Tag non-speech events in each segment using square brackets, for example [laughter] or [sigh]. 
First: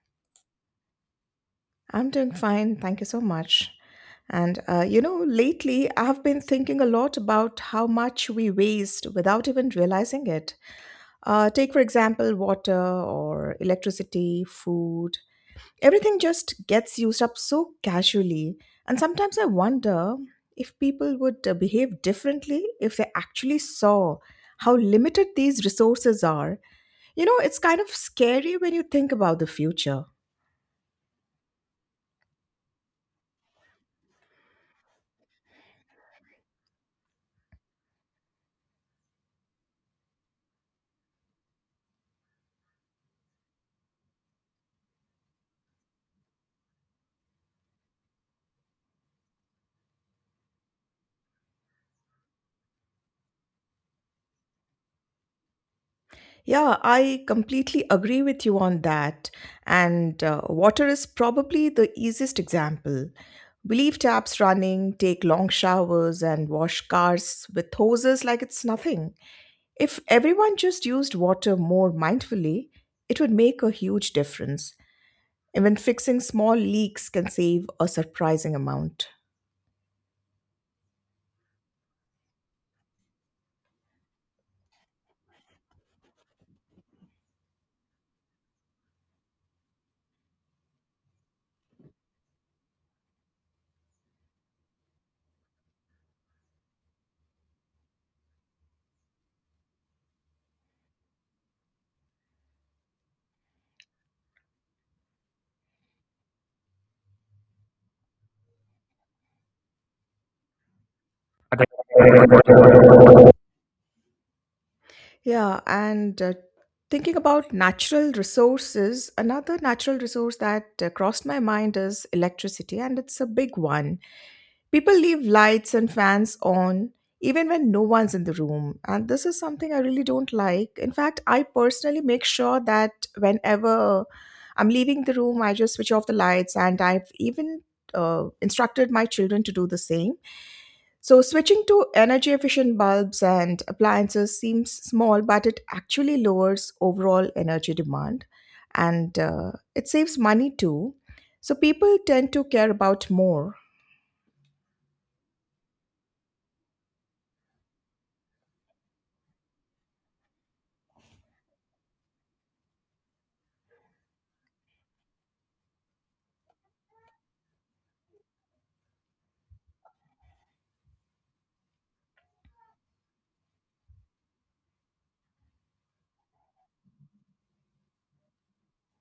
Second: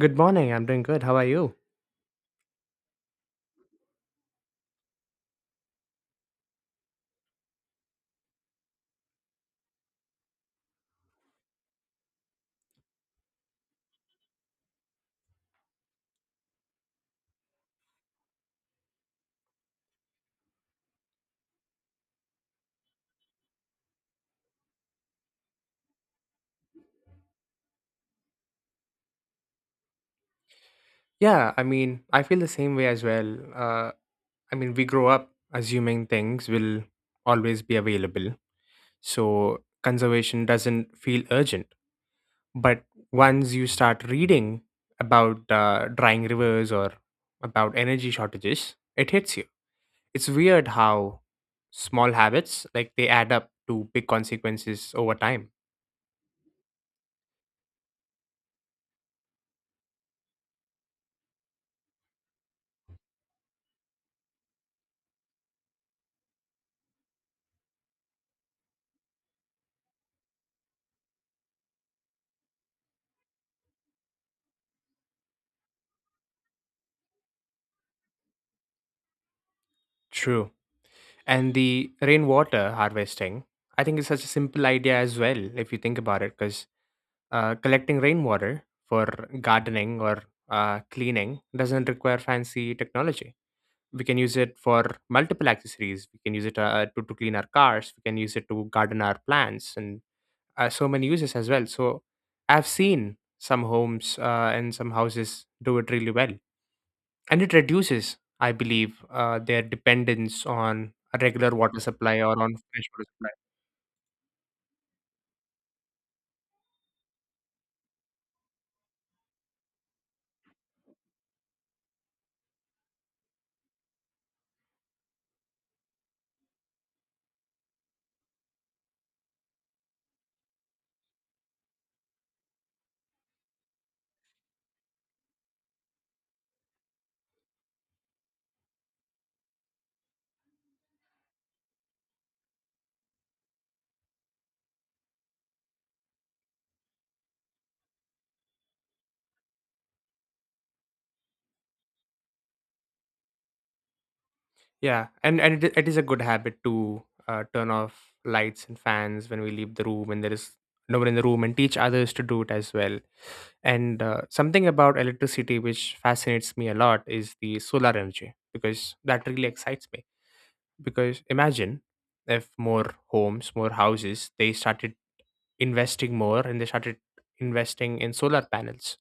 Good morning. I'm doing good. How are you? Yeah, I mean, I feel the same way as well. Uh, I mean, we grow up assuming things will always be available. So conservation doesn't feel urgent. But once you start reading about drying rivers or about energy shortages, it hits you. It's weird how small habits, like they add up to big consequences over time. True. And the rainwater harvesting I think is such a simple idea as well if you think about it because collecting rainwater for gardening or cleaning doesn't require fancy technology. We can use it for multiple accessories, we can use it to clean our cars, we can use it to garden our plants, and so many uses as well. So I've seen some homes and some houses do it really well, and it reduces, I believe, their dependence on a regular water supply or on fresh water supply. Yeah, and it is a good habit to turn off lights and fans when we leave the room and there is no one in the room, and teach others to do it as well. And something about electricity which fascinates me a lot is the solar energy because that really excites me. Because imagine if more homes, more houses, they started investing more and they started investing in solar panels,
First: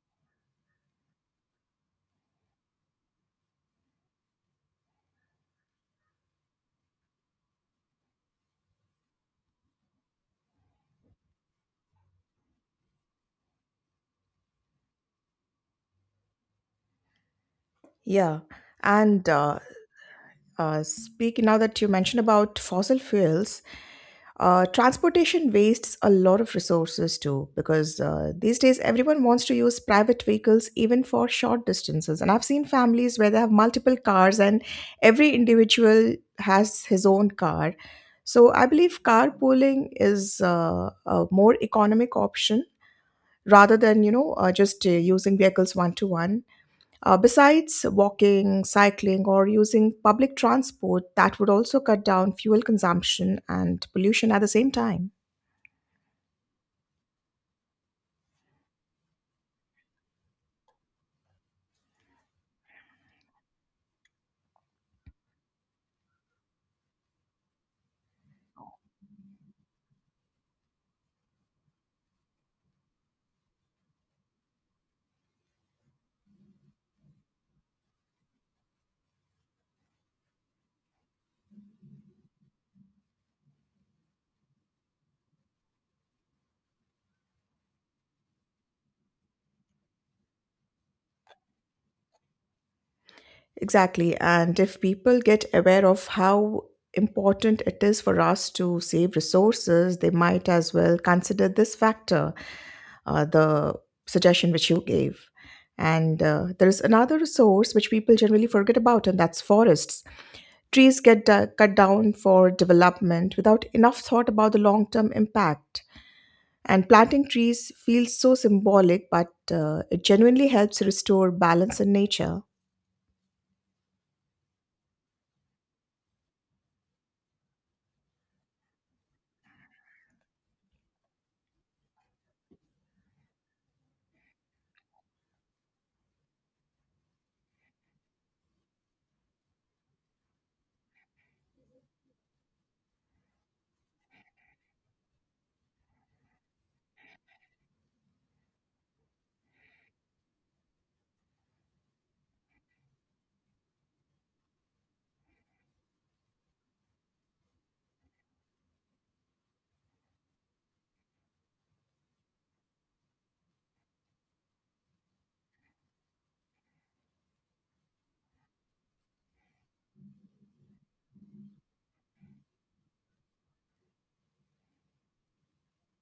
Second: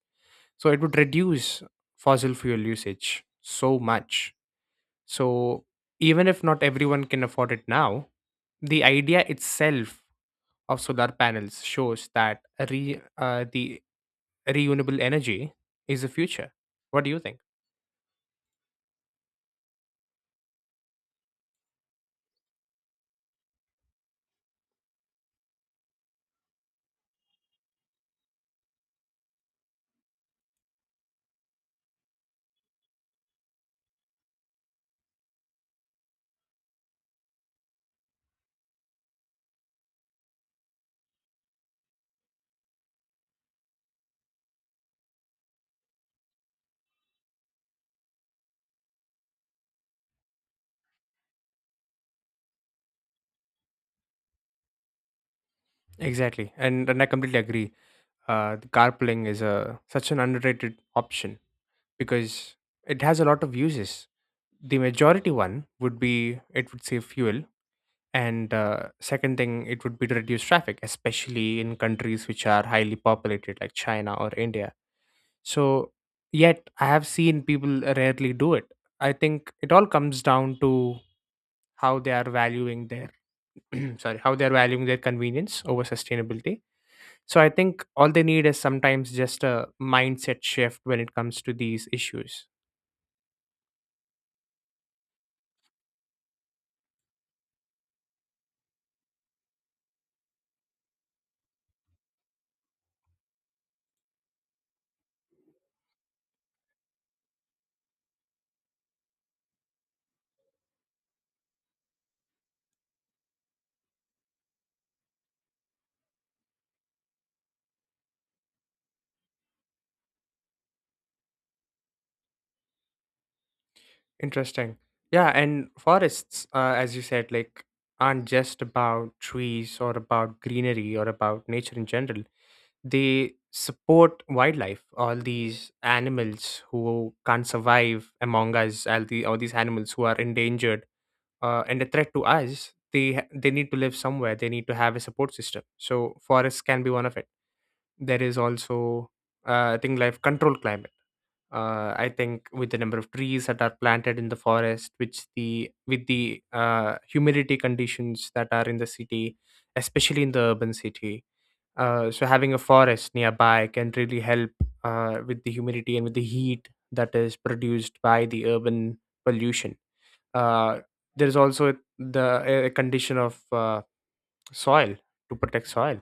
so it would reduce fossil fuel usage so much. So even if not everyone can afford it now, the idea itself of solar panels shows that the renewable energy is the future. What do you think? Exactly, and I completely agree. The carpooling is a such an underrated option because it has a lot of uses. The majority one would be it would save fuel, and second thing it would be to reduce traffic especially in countries which are highly populated like China or India. So yet I have seen people rarely do it. I think it all comes down to how they are valuing their [clears throat] sorry, how they are valuing their convenience over sustainability. So I think all they need is sometimes just a mindset shift when it comes to these issues. Interesting. Yeah, and forests, as you said, like aren't just about trees or about greenery or about nature in general. They support wildlife, all these animals who can't survive among us, all these animals who are endangered and a threat to us. They need to live somewhere. They need to have a support system. So forests can be one of it. There is also thing like control climate. I think with the number of trees that are planted in the forest, which the with the humidity conditions that are in the city, especially in the urban city. So having a forest nearby can really help with the humidity and with the heat that is produced by the urban pollution. Uh, there is also the a condition of soil, to protect soil,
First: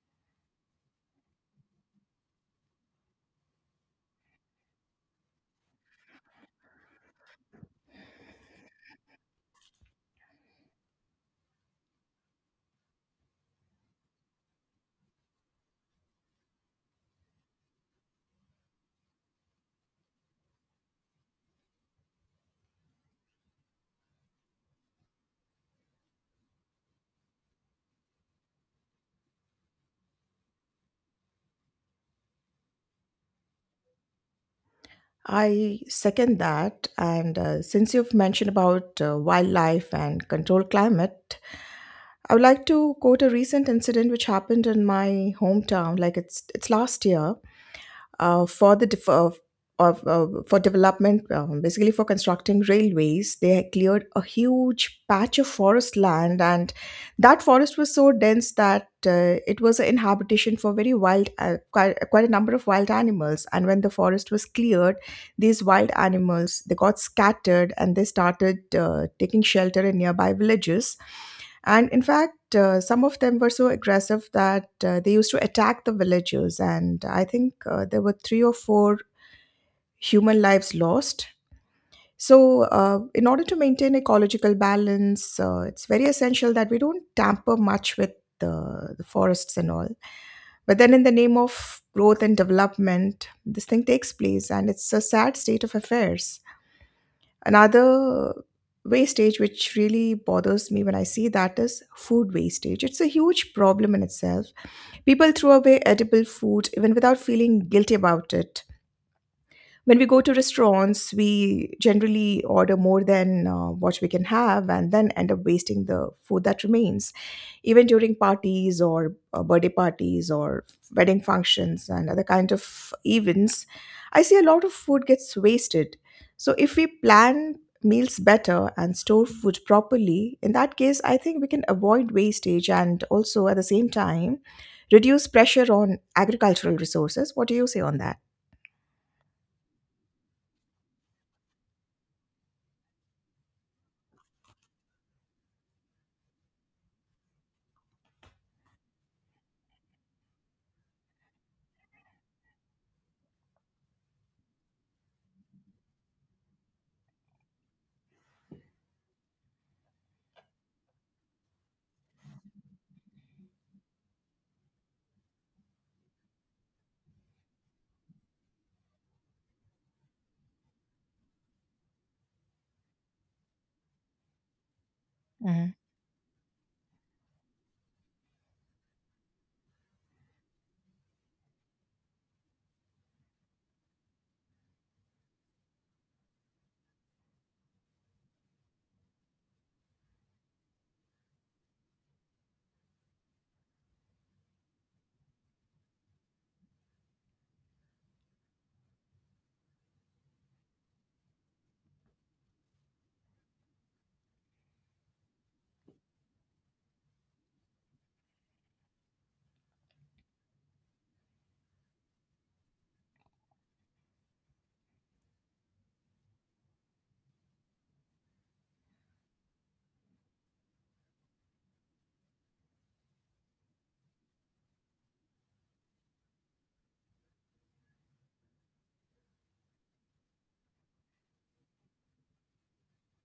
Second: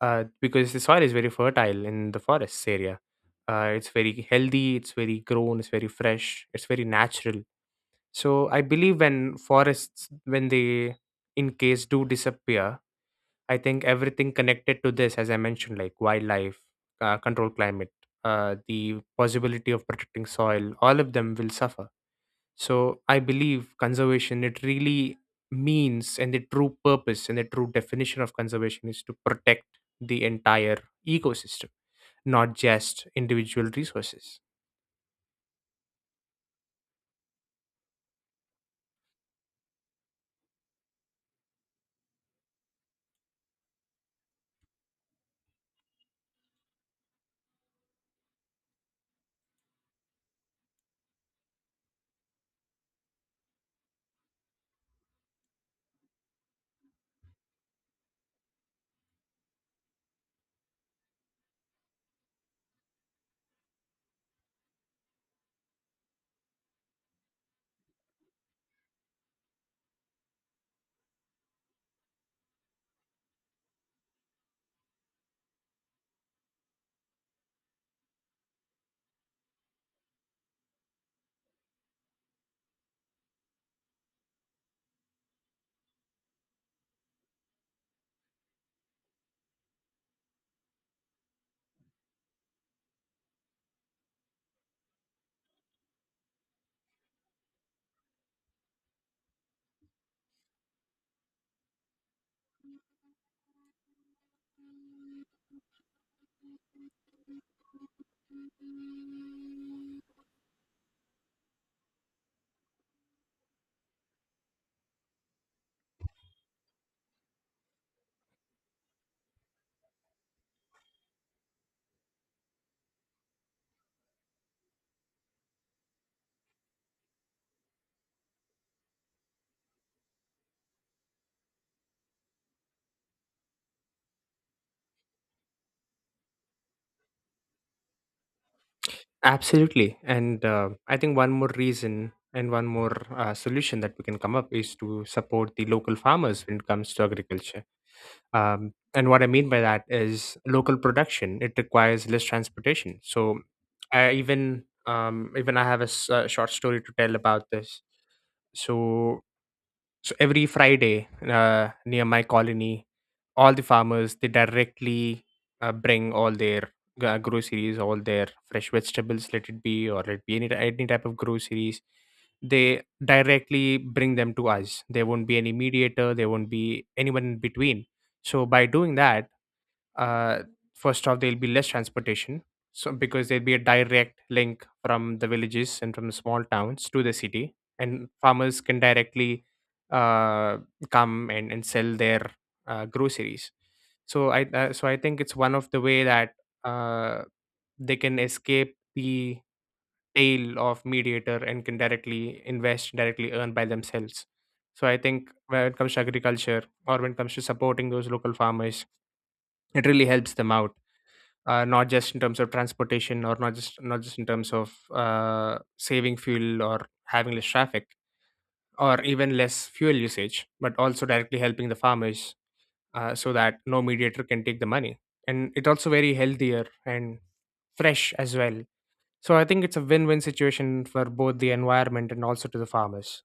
because the soil is very fertile in the forests area. It's very healthy, it's very grown, it's very fresh, it's very natural. So I believe when forests, when they in case do disappear, I think everything connected to this, as I mentioned, like wildlife, control climate, the possibility of protecting soil, all of them will suffer. So I believe conservation, it really means, and the true purpose and the true definition of conservation is to protect the entire ecosystem, not just individual resources. Absolutely. And I think one more reason and one more solution that we can come up is to support the local farmers when it comes to agriculture. And what I mean by that is local production. It requires less transportation. So I even even I have a, short story to tell about this. So so every Friday, near my colony, all the farmers they directly bring all their groceries, all their fresh vegetables, let it be or let it be any type of groceries. They directly bring them to us. There won't be any mediator. There won't be anyone in between. So by doing that, uh, first off there'll be less transportation, so because there'll be a direct link from the villages and from the small towns to the city and farmers can directly uh, come and sell their groceries. So I think it's one of the way that uh, they can escape the tail of mediator and can directly invest, directly earn by themselves. So I think when it comes to agriculture or when it comes to supporting those local farmers, it really helps them out, not just in terms of transportation or not just in terms of saving fuel or having less traffic or even less fuel usage, but also directly helping the farmers, so that no mediator can take the money. And it also very healthier and fresh as well. So I think it's a win-win situation for both the environment and also to the farmers.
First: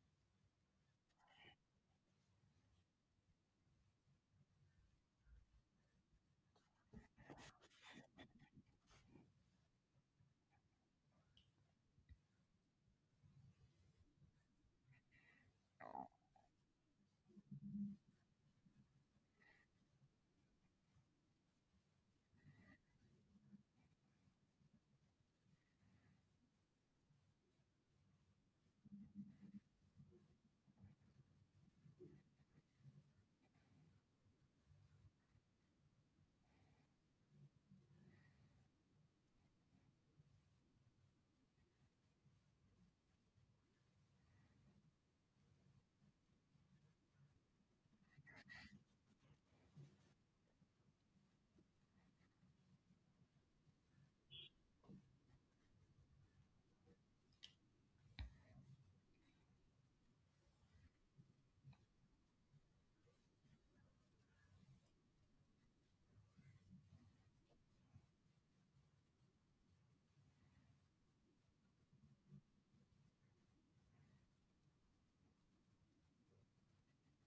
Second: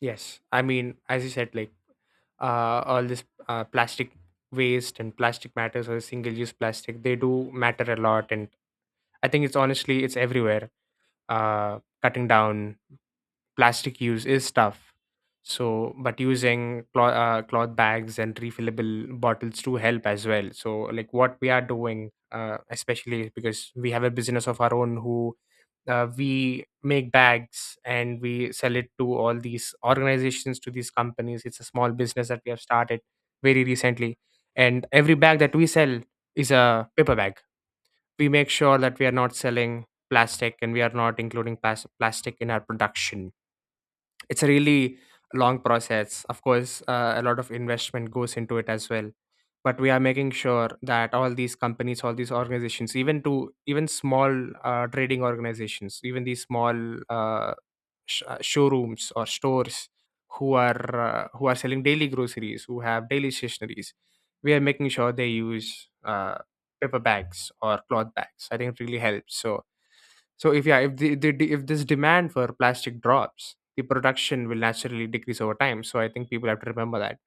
Yes, I mean as you said, like all this plastic waste and plastic matters or single-use plastic, they do matter a lot. And I think it's, honestly, it's everywhere. Cutting down plastic use is tough. So, but using cloth, cloth bags and refillable bottles to help as well. So, like what we are doing, especially because we have a business of our own who we make bags and we sell it to all these organizations, to these companies. It's a small business that we have started very recently. And every bag that we sell is a paper bag. We make sure that we are not selling plastic and we are not including plastic in our production. It's a really long process, of course. A lot of investment goes into it as well, but we are making sure that all these companies, all these organizations, even to even small trading organizations, even these small uh, showrooms or stores who are selling daily groceries, who have daily stationaries, we are making sure they use paper bags or cloth bags. I think it really helps. So so if, yeah, if if this demand for plastic drops, the production will naturally decrease over time. So I think people have to remember that.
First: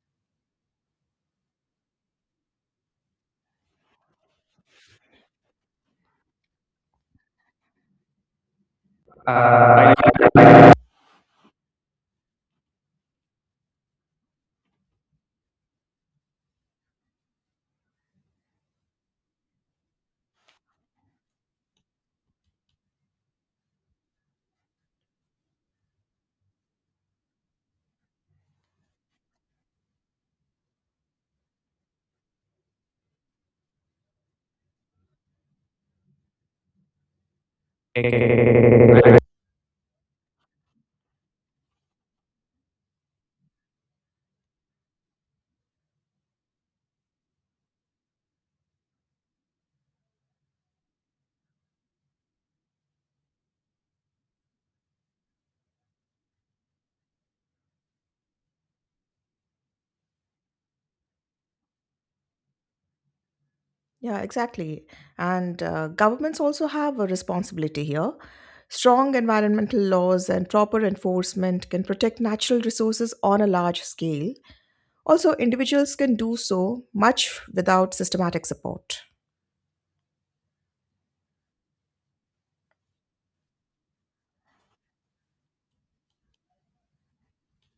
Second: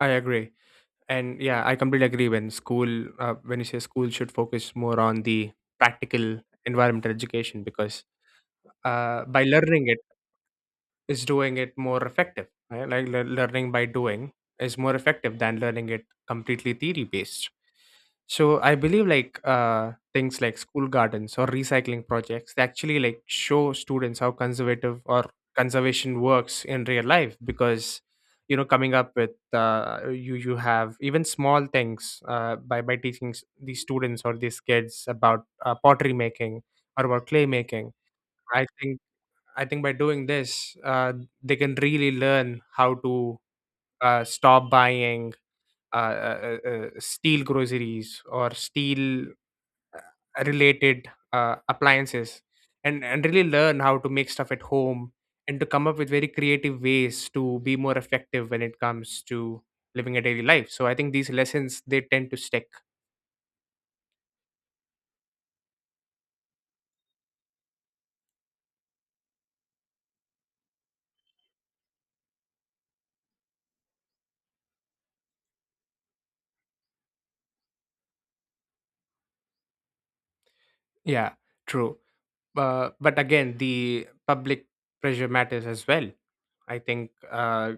I agree, and yeah, I completely agree. When school, when you say school should focus more on the practical environmental education, because by learning Uh, it, is doing it more effective, right? Like learning by doing is more effective than learning it completely theory based. So I believe like things like school gardens or recycling projects, they actually like show students how conservative or conservation works in real life. Because you know, coming up with you have even small things by teaching these students or these kids about pottery making or about clay making, i I think I think by doing this, they can really learn how to stop buying uh, uh, steel groceries or steel related appliances, and really learn how to make stuff at home and to come up with very creative ways to be more effective when it comes to living a daily life. So I think these lessons they tend to stick. Yeah, true. But again, the public pressure matters as well. I think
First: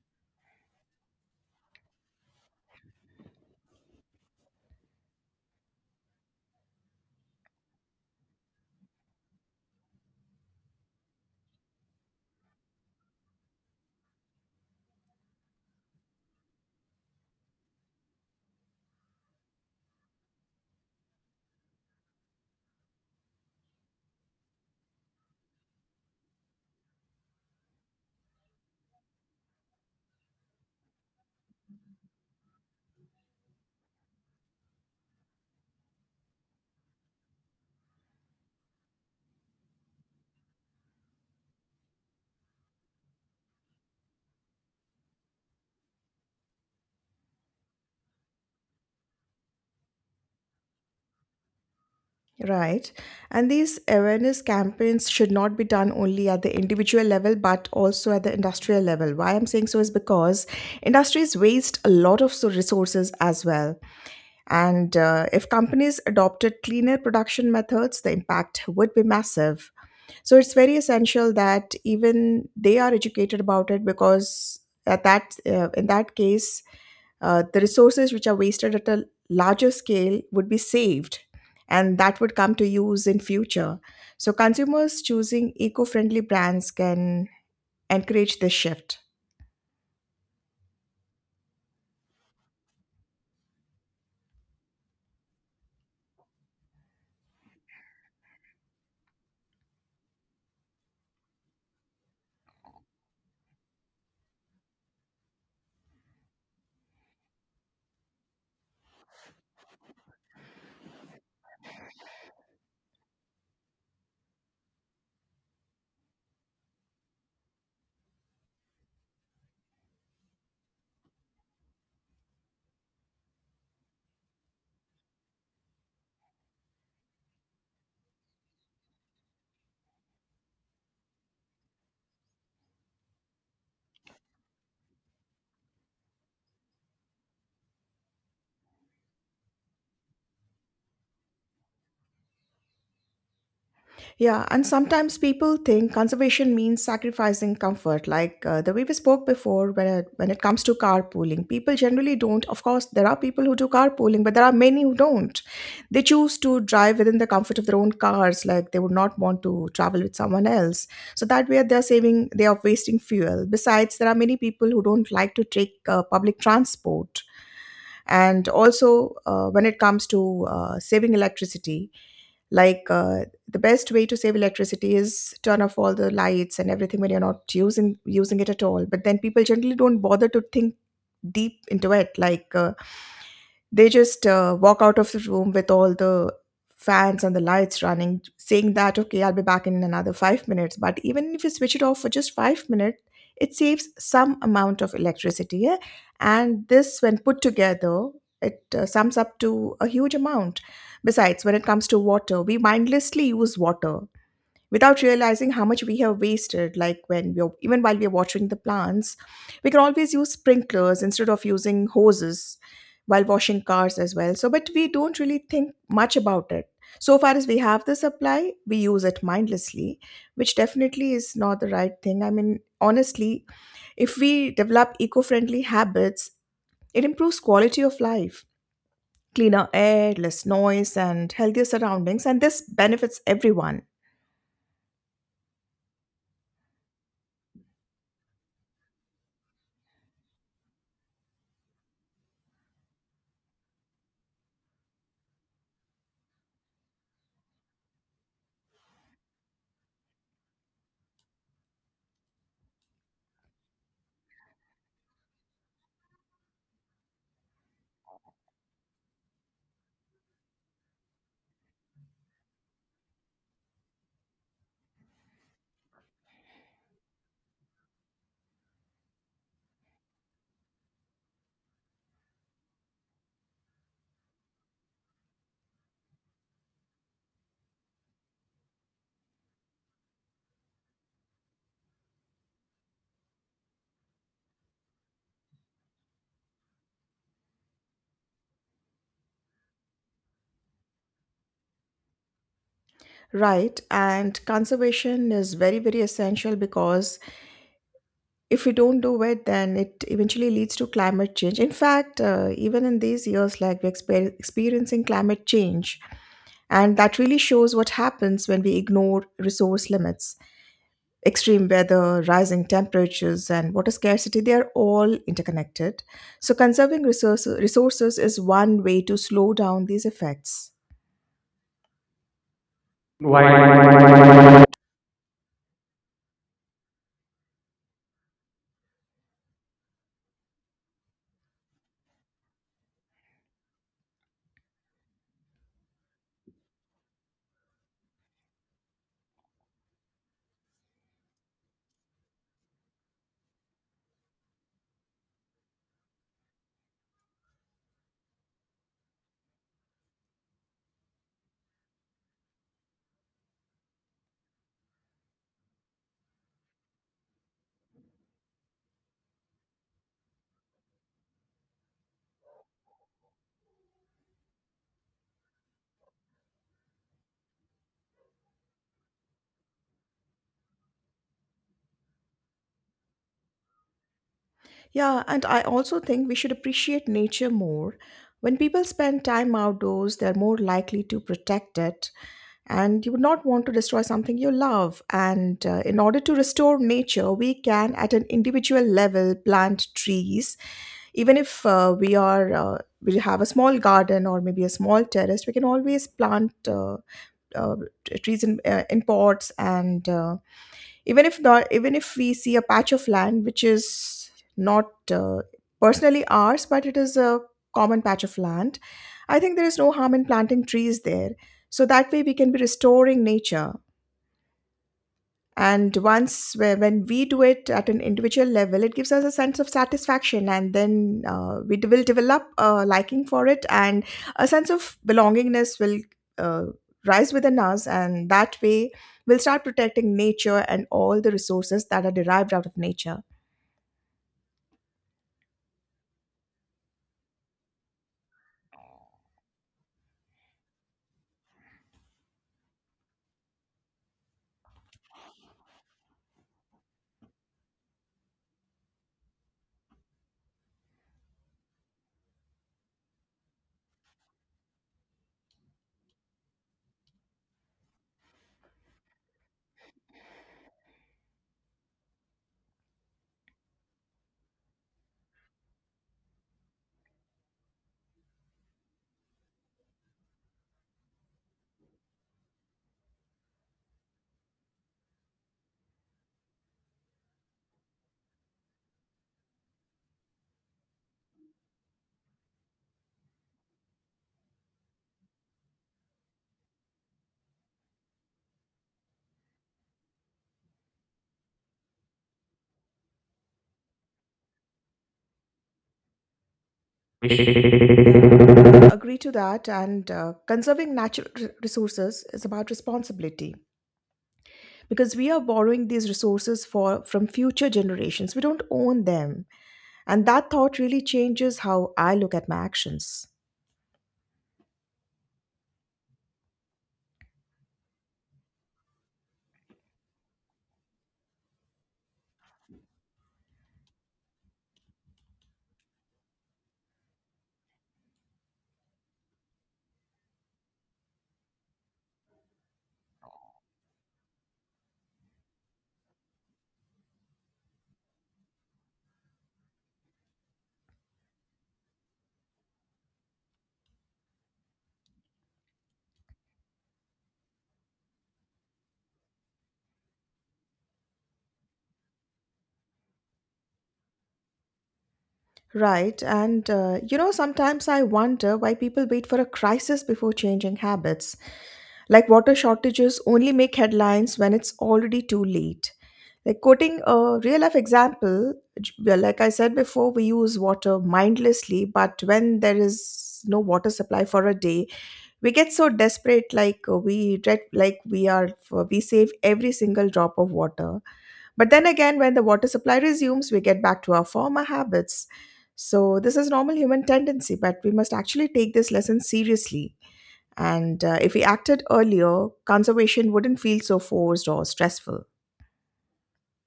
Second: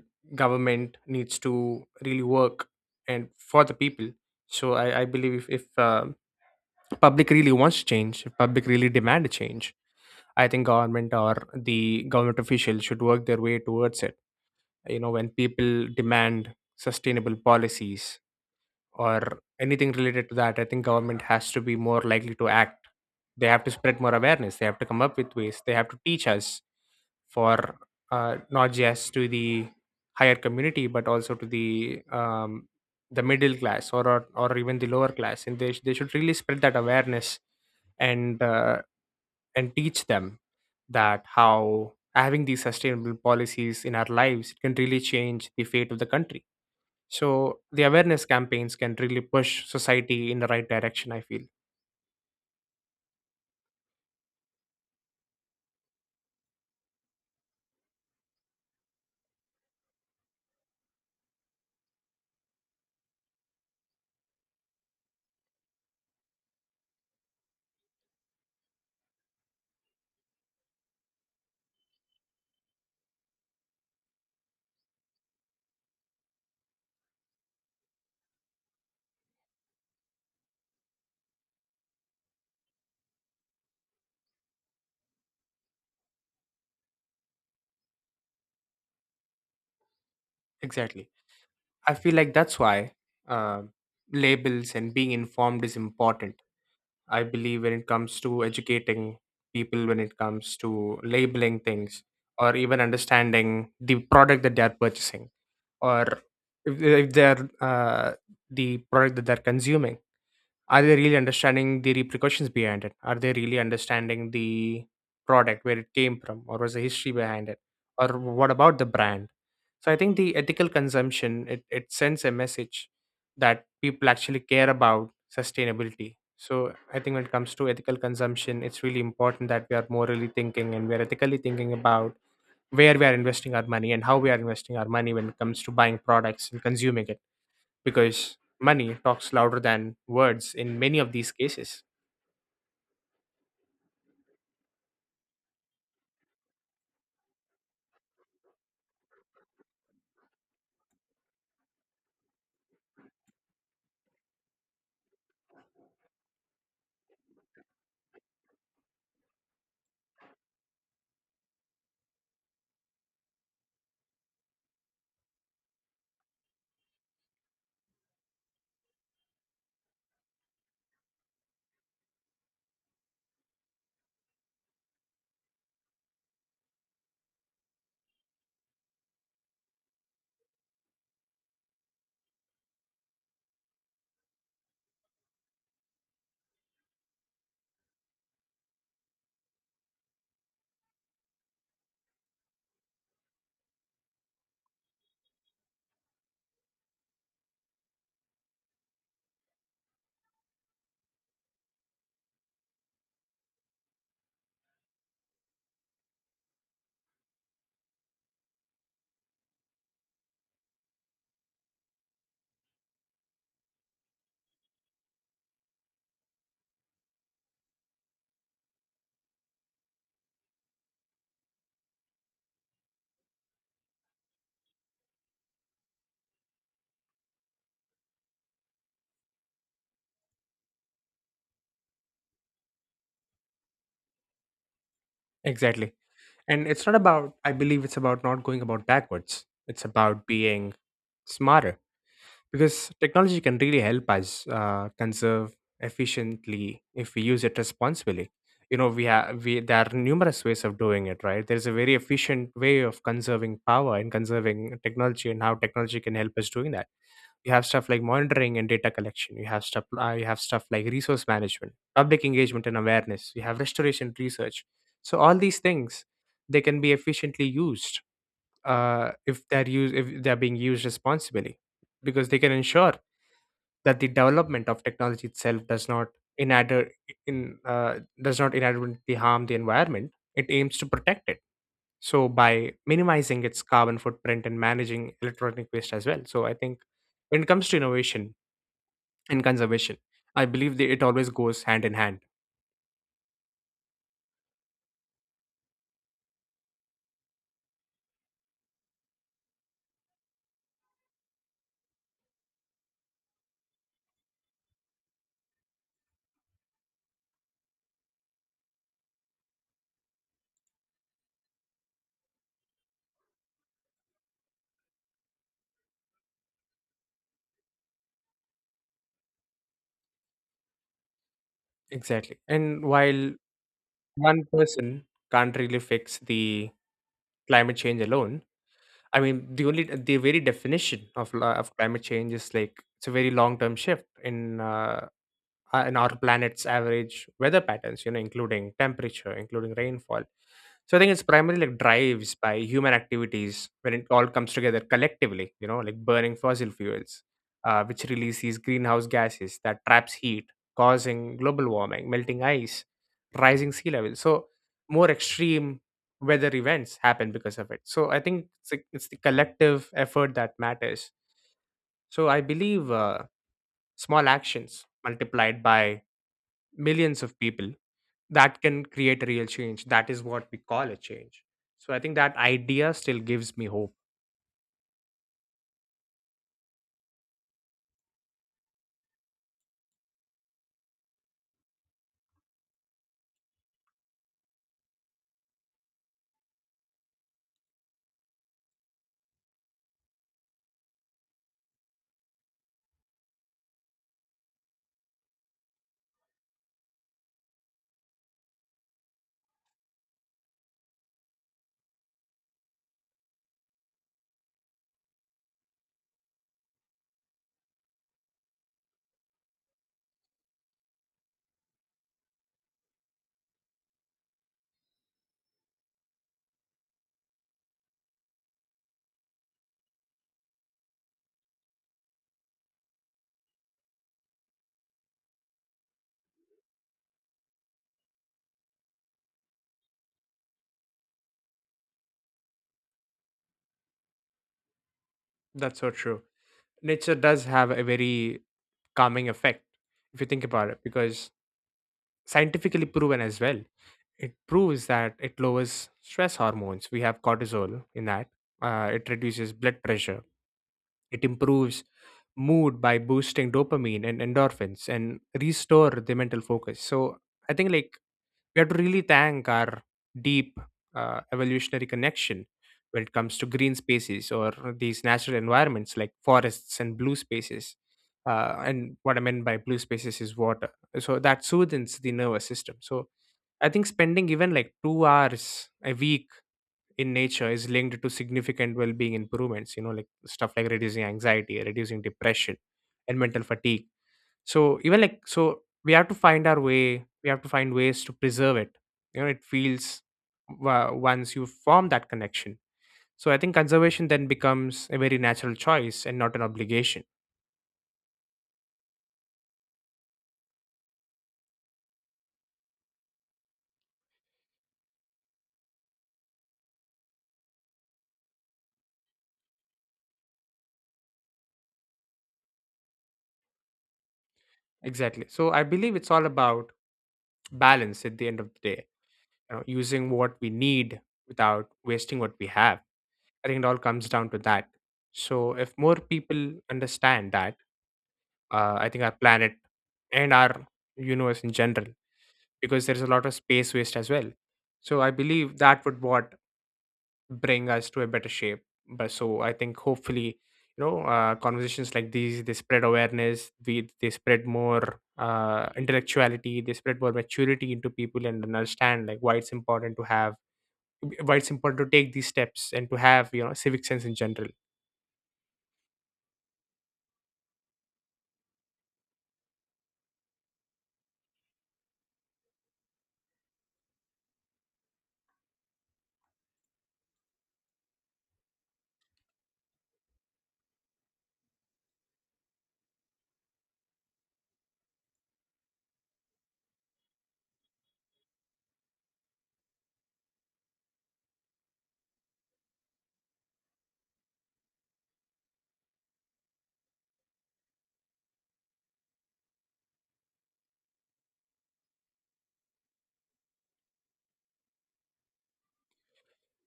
government needs to really work and for the people. I believe if, public really wants change, if public really demand a change, I think government or the government officials should work their way towards it. You know, when people demand sustainable policies or anything related to that, I think government has to be more likely to act. They have to spread more awareness, they have to come up with ways, they have to teach us, for not just to the higher community but also to the middle class or, or even the lower class, and they should really spread that awareness, and uh, and teach them that how having these sustainable policies in our lives, it can really change the fate of the country. So the awareness campaigns can really push society in the right direction, I feel. Exactly. I feel like that's why, uh, labels and being informed is important. I believe when it comes to educating people, when it comes to labeling things, or even understanding the product that they are purchasing, or if they're the product that they're consuming, are they really understanding the repercussions behind it? Are they really understanding the product, where it came from, or was the history behind it, or what about the brand? So I think the ethical consumption it sends a message that people actually care about sustainability. So I think when it comes to ethical consumption, it's really important that we are morally thinking and we are ethically thinking about where we are investing our money and how we are investing our money when it comes to buying products and consuming it, because money talks louder than words in many of these cases. Exactly. And it's not about, I believe it's about not going about backwards. It's about being smarter, because technology can really help us conserve efficiently if we use it responsibly. You know, there are numerous ways of doing it, right? There's a very efficient way of conserving power and conserving technology and how technology can help us doing that. You have stuff like monitoring and data collection, you have stuff like resource management, public engagement and awareness, you have restoration research. So all these things, they can be efficiently used if they're being used responsibly, because they can ensure that the development of technology itself does not inadver- in does not inadvertently harm the environment it aims to protect it. So by minimizing its carbon footprint and managing electronic waste as well. So I think when it comes to innovation and conservation, I believe that it always goes hand in hand. Exactly. And while why one why person can't really fix the climate change alone, I mean, the only the very definition of of climate change is, like, it's a very long term shift in and our planet's average weather patterns, you know, including temperature, including rainfall. So I think it's primarily like drives by human activities when it all comes together collectively, you know, like burning fossil fuels, which release these greenhouse gases that traps heat, causing global warming, melting ice, rising sea levels. So more extreme weather events happen because of it. So I think it's, like, it's the collective effort that matters. So I believe small actions multiplied by millions of people that can create a real change. That is what we call a change. So I think that idea still gives me hope. That's so true. Nature does have a very calming effect, if you think about it, because scientifically proven as well. It proves that it lowers stress hormones, we have cortisol in that, it reduces blood pressure, it improves mood by boosting dopamine and endorphins and restore the mental focus. So I think, like, we have to really thank our deep evolutionary connection when it comes to green spaces or these natural environments like forests and blue spaces. And what I meant by blue spaces is water. So that soothes the nervous system. So I think spending even like 2 hours a week in nature is linked to significant well-being improvements, you know, like stuff like reducing anxiety, reducing depression and mental fatigue. So even like, so we have to find our way, we have to find ways to preserve it. You know, it feels, once you form that connection, so I think conservation then becomes a very natural choice and not an obligation. why Exactly. So I believe it's all about balance at the end of the day, you know, using what we need without wasting what we have. I think it all comes down to that. So if more people understand that, I think our planet and our universe in general, because there's a lot of space waste as well. So I believe that would what bring us to a better shape. But so I think hopefully, conversations like these, they spread awareness, we they spread more intellectuality, they spread more maturity into people and understand like why it's important to have, why it's important to take these steps and to have, you know, civic sense in general.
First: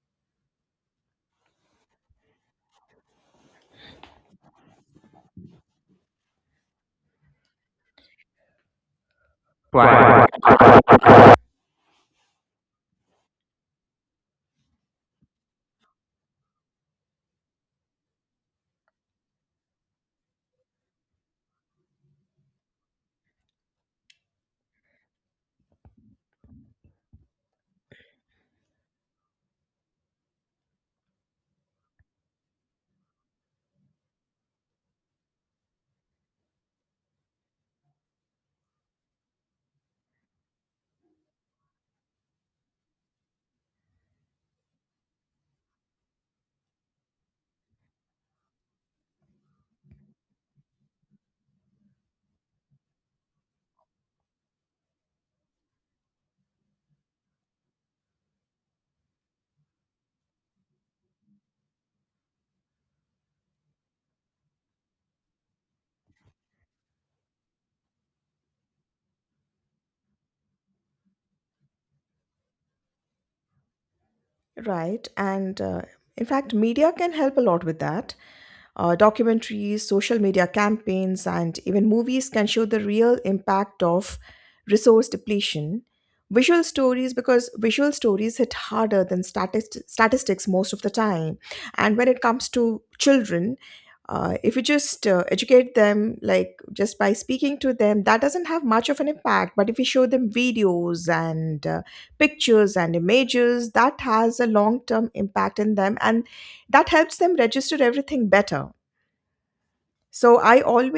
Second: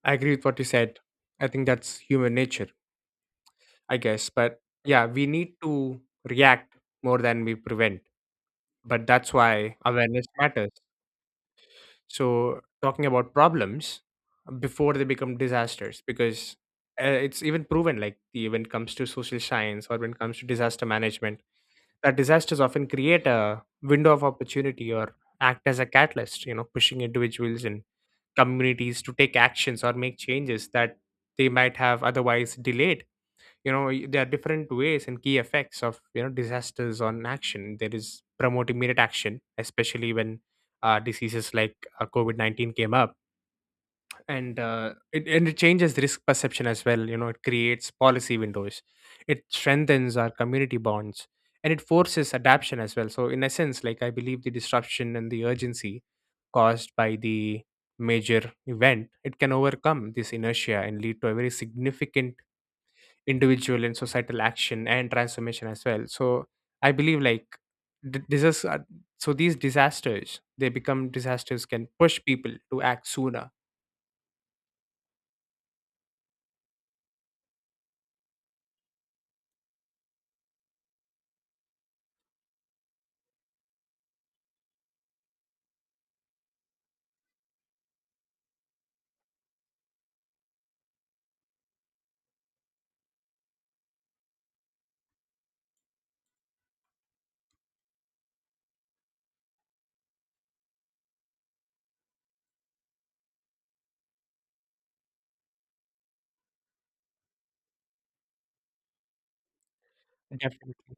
I agree with what you said. I think that's human nature, I guess. But yeah, we need to react more than we prevent. But that's why awareness why matters. So, talking about problems before they become disasters, because it's even proven, like when it comes to social science or when it comes to disaster management, that disasters often create a window of opportunity or act as a catalyst, you know, pushing individuals and communities to take actions or make changes that they might have otherwise delayed. You know, there are different ways and key effects of, you know, disasters on action. There is promote immediate action, especially when diseases like covid-19 came up, and it changes risk perception as well, you know, it creates policy windows, it strengthens our community bonds, and it forces adaptation as well. So in essence, like, I believe the disruption and the urgency caused by the major event, it can overcome this inertia and lead to a very significant individual and societal action and transformation as well. So I believe like d- disas- uh, so these disasters, they become disasters, can push people to act sooner. Definitely,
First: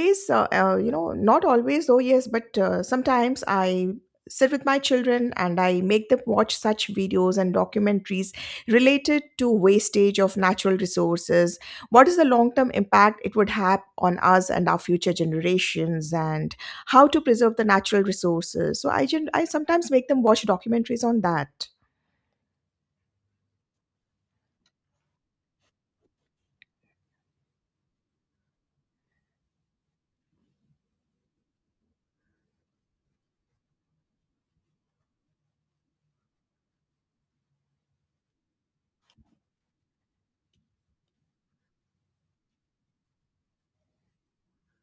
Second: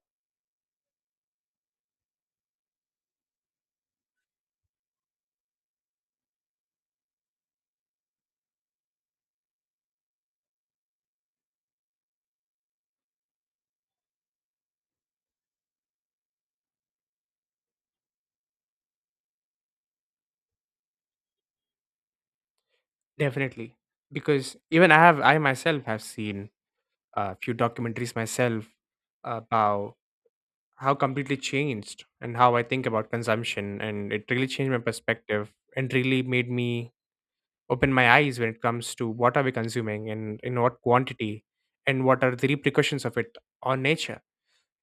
definitely, because even I myself have seen a few documentaries myself about how completely changed and how I think about consumption. And it really changed my perspective and really made me open my eyes when it comes to what are we consuming and in what quantity and what are the repercussions of it on nature,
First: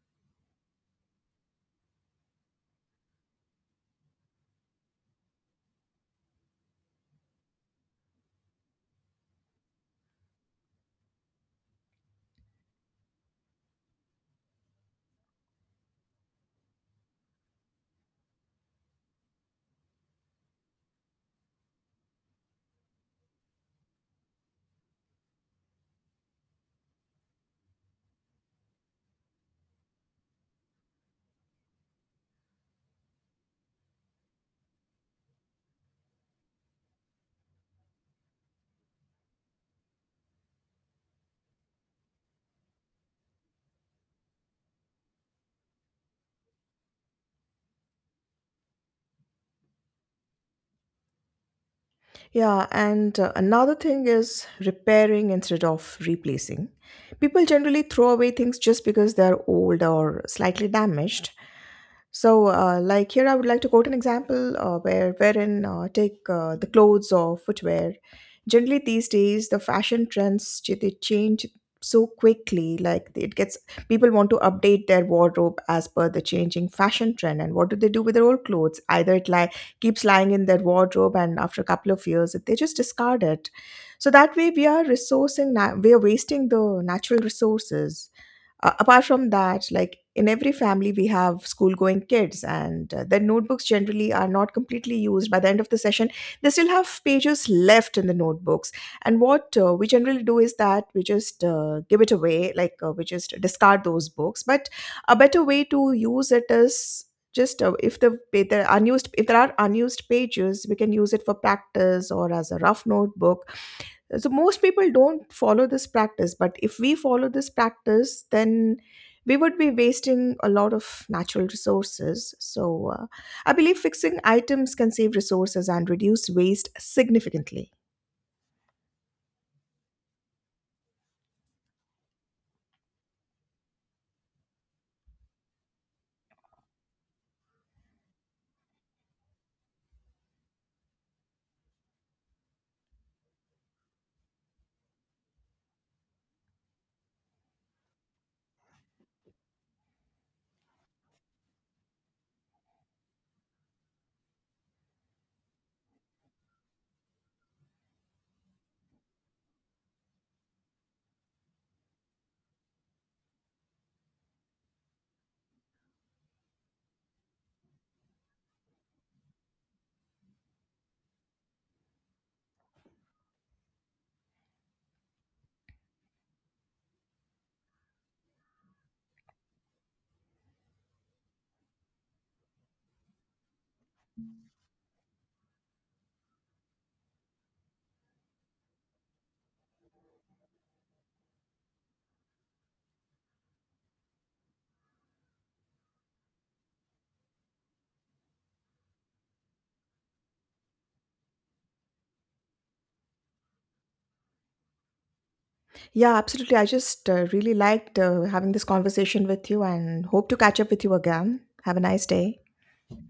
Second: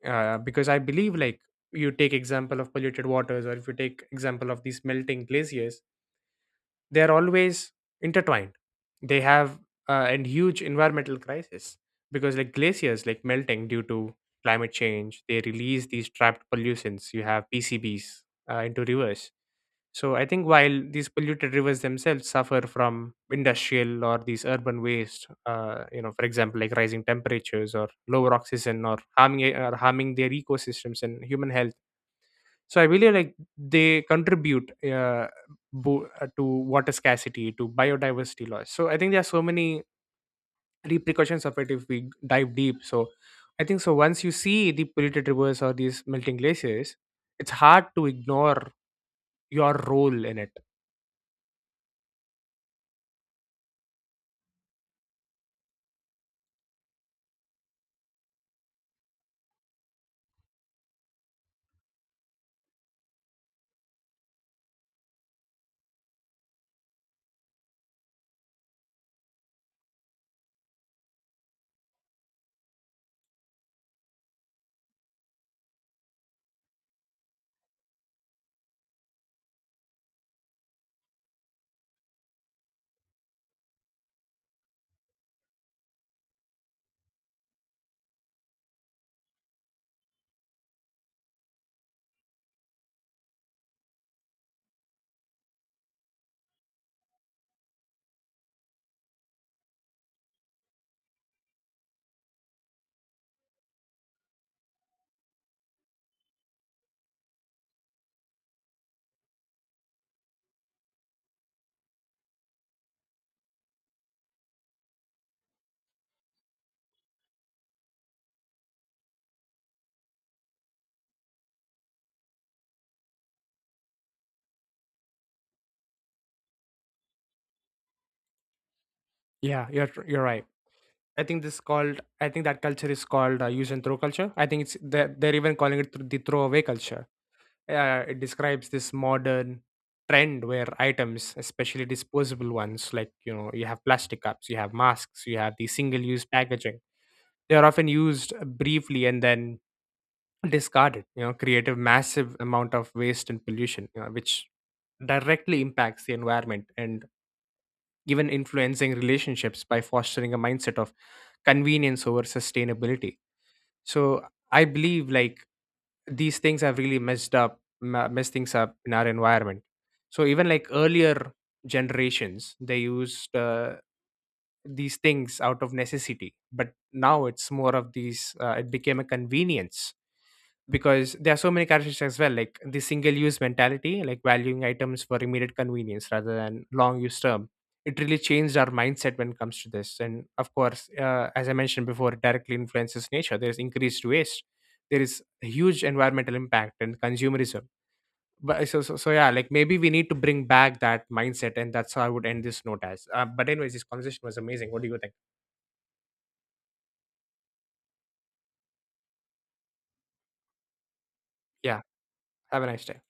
because I believe, like, you take example of polluted waters or if you take example of these melting glaciers, they are always intertwined. They have a huge environmental crisis, because like glaciers like melting due to climate change, they release these trapped pollutants, you have PCBs into rivers. So I think while these polluted rivers themselves suffer from industrial or these urban waste, you know, for example, like rising temperatures or lower oxygen or or harming their ecosystems and human health. So I believe like they contribute to water scarcity, to biodiversity loss. So I think there are so many repercussions of it if we dive deep. So I think so, once you see the polluted rivers or these melting glaciers, it's hard to ignore your role in it. Yeah, you're right. I think this called. I think that culture is called use and throw culture. I think it's they're even calling it the throwaway culture. It describes this modern trend where items, especially disposable ones, like, you know, you have plastic cups, you have masks, you have the single-use packaging. They are often used briefly and then discarded. You know, create a massive amount of waste and pollution, you know, which directly impacts the environment and even influencing relationships by fostering a mindset of convenience over sustainability. So I believe like these things have really messed up, messed things up in our environment. So even like earlier generations, they used these things out of necessity, but now it's more of these. It became a convenience, because there are so many characteristics as well, like the single use mentality, like valuing items for immediate convenience rather than long use term. It really changed our mindset when it comes to this. And of course, as I mentioned before, it directly influences nature. There is increased waste, there is a huge environmental impact and consumerism. But so yeah, like maybe we need to bring back that mindset, and that's how I would end this note as but anyways, this conversation was amazing. What do you think? Yeah. Have a nice day.